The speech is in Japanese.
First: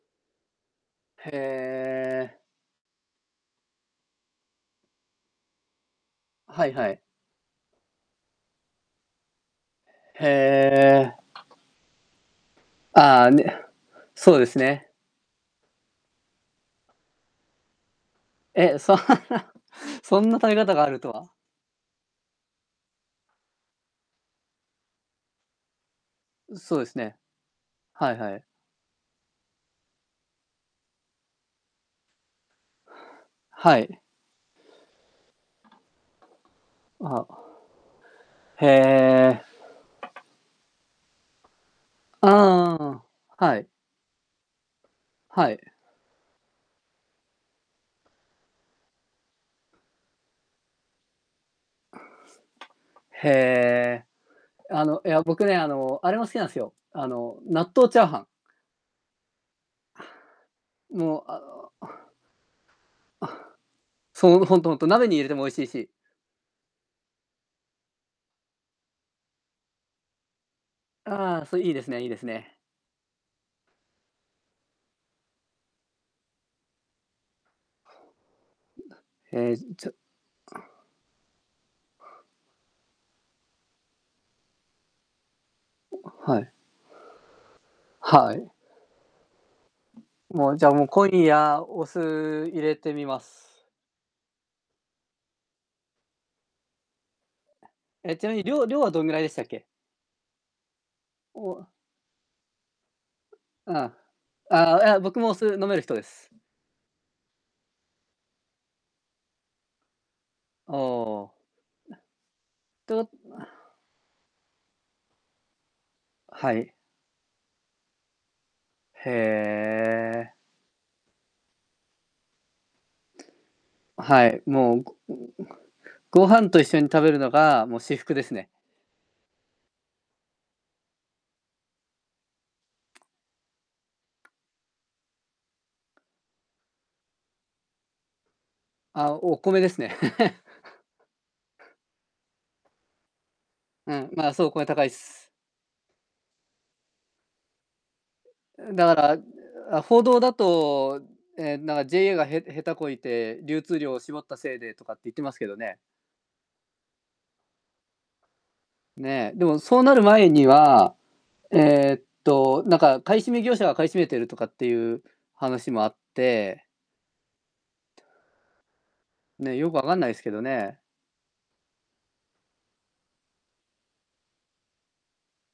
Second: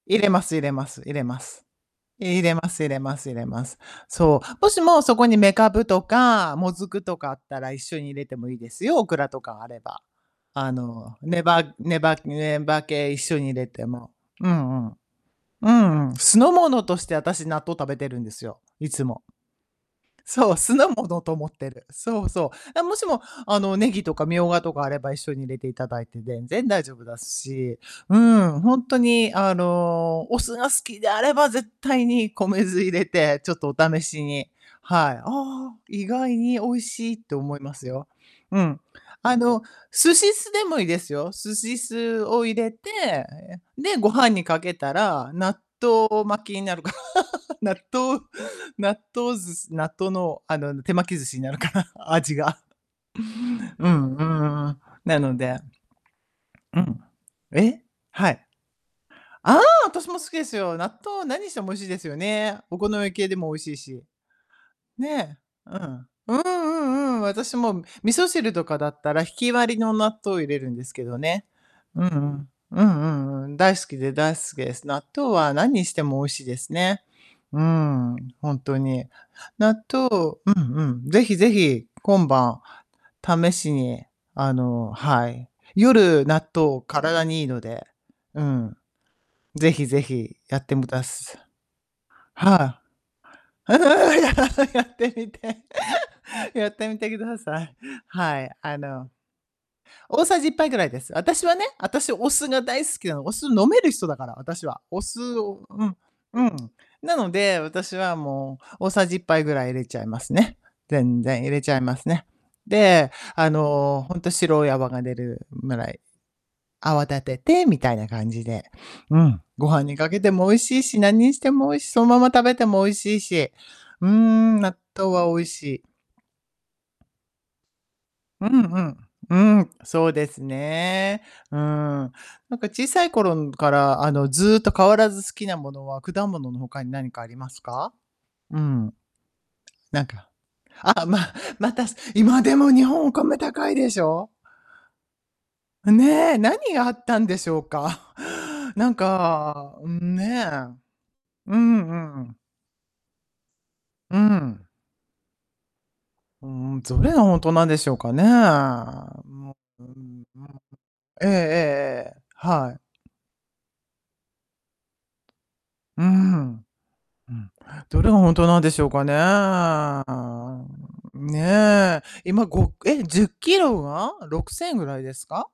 入れます入れます入れへます。え。入れます入れます入れます。そう、もしも、そこに、めかぶとかはもいずはい。くとかあったら一緒に入れてもいいですよ、オクラとかあれば。へあえ。の、ねばねばねば系一ああ、緒に入ね、れても、そうでうすんね。うん。うんうん。酢の物として、あたし、納豆食べてるんですよ、え、いそつも。そんな食そべう、方酢があのるもとのはと思ってる。そうそう。あ、もしも、あの、ネギとかミョウガとかあれば、一緒に入れていただいて全う、然そう大で丈す夫ね。だし、はういはい。ん、ほんとに、あの、お酢が好きであれば、絶対に米酢入れて、ちょっとはおい。試しに、はい。ああ、意外に美味あ、しいっは。て、思いますよ。うへん。あえ。の、寿司酢でもいいですよ。寿司酢ああを入れて、ああ、あ、あ、はえ、い。で、ご飯にかけたら、は納い。豆巻きになるか。納豆納豆寿司納豆の、あの、手巻き寿司になるかな、味が。うへえ。んうん、ううん。あの、いなや、の僕ね、で。あの、あれも好きなんすよ、うん。あの、納え、豆チャーハン。はい。ああ、あたしも好きですよ。納もう、豆あ何してもの美味しいですよね。お好み系でも美味しいし。そう、ほんとほんと、鍋に入れてねもおいしいえ。うし。ん。うんうんうん、私も、味噌汁とかだったらひき割りの納豆入れるんですけどああ、ね。そいいですね、ういんいうですん。ね。うんうんうん、大好きで大好きです。納豆はなんにしても美味しいですね。うん、ほんとに。ええ、納ちょ豆うん、うん、是非是非、今晩、試しに、あの、はい。夜、は納い。豆、体にいいので。はうい。ん。ぜひぜひ、もう、やじっゃあ、て、もう、もた今す。夜、お酢入れはてみます。い。ややってみて。やってみてください。え、ちなみはに、い、量あ量はどんの、ぐらいでしたっけ？大さじ1杯ぐらいです、あたしおはね、お。あたし、お酢が大好きなの。お酢、飲めるあ人だから、あ、私あは。あ、いや、お僕も酢それ、飲をめるう人ん、です。うん。なので、私はもう、大さじ1杯ぐらい入れちゃいますね。あ全あ。然、入れちゃいますね。とで、あの、ほんと、白い泡が出るぐらい、はい。泡立てて、みたいな感じで、へうん。ご飯にかけてえ。も美味しいし、なんにしてもおいしそんまま食べても美味しいし。うーはい、ん、も納う、ご豆は美味しい。ご飯と一緒に食べるのが、もう、至福ですうね。んうん、うーん、そうですね、うん。なんか小さい頃、ん、から、あの、ずっと変わらず好きなものは、果物の他に何かありますか？うん。あ、お米ですね。なんか ああ、まあ、また、す今、でも、日本お米高いでうしん、まょ？あ、そう、米高いっす。ねえ、何があったんでしょうか？うん、なだかんら、う-う、か、あ、報ん、道だねえ。と、うえ、なんか、JA んうが、ん。へ下手こいて、流通量をう絞ったせいん。でとかって言ってますけどね。うーん、どれがほんとなんでしょうかね、ねえ、でも、もそううーなるん、前にもは、えええええっええ、と、はない。んか買い占め業者が買い占めてるとかってゆう話もあっうーてん。うん、どれがほんとなんでしょうかね、ね、よく分かんあないすけどあ、ね。うん。ねえ。今、ごえ、10キロは6000ぐらいですか？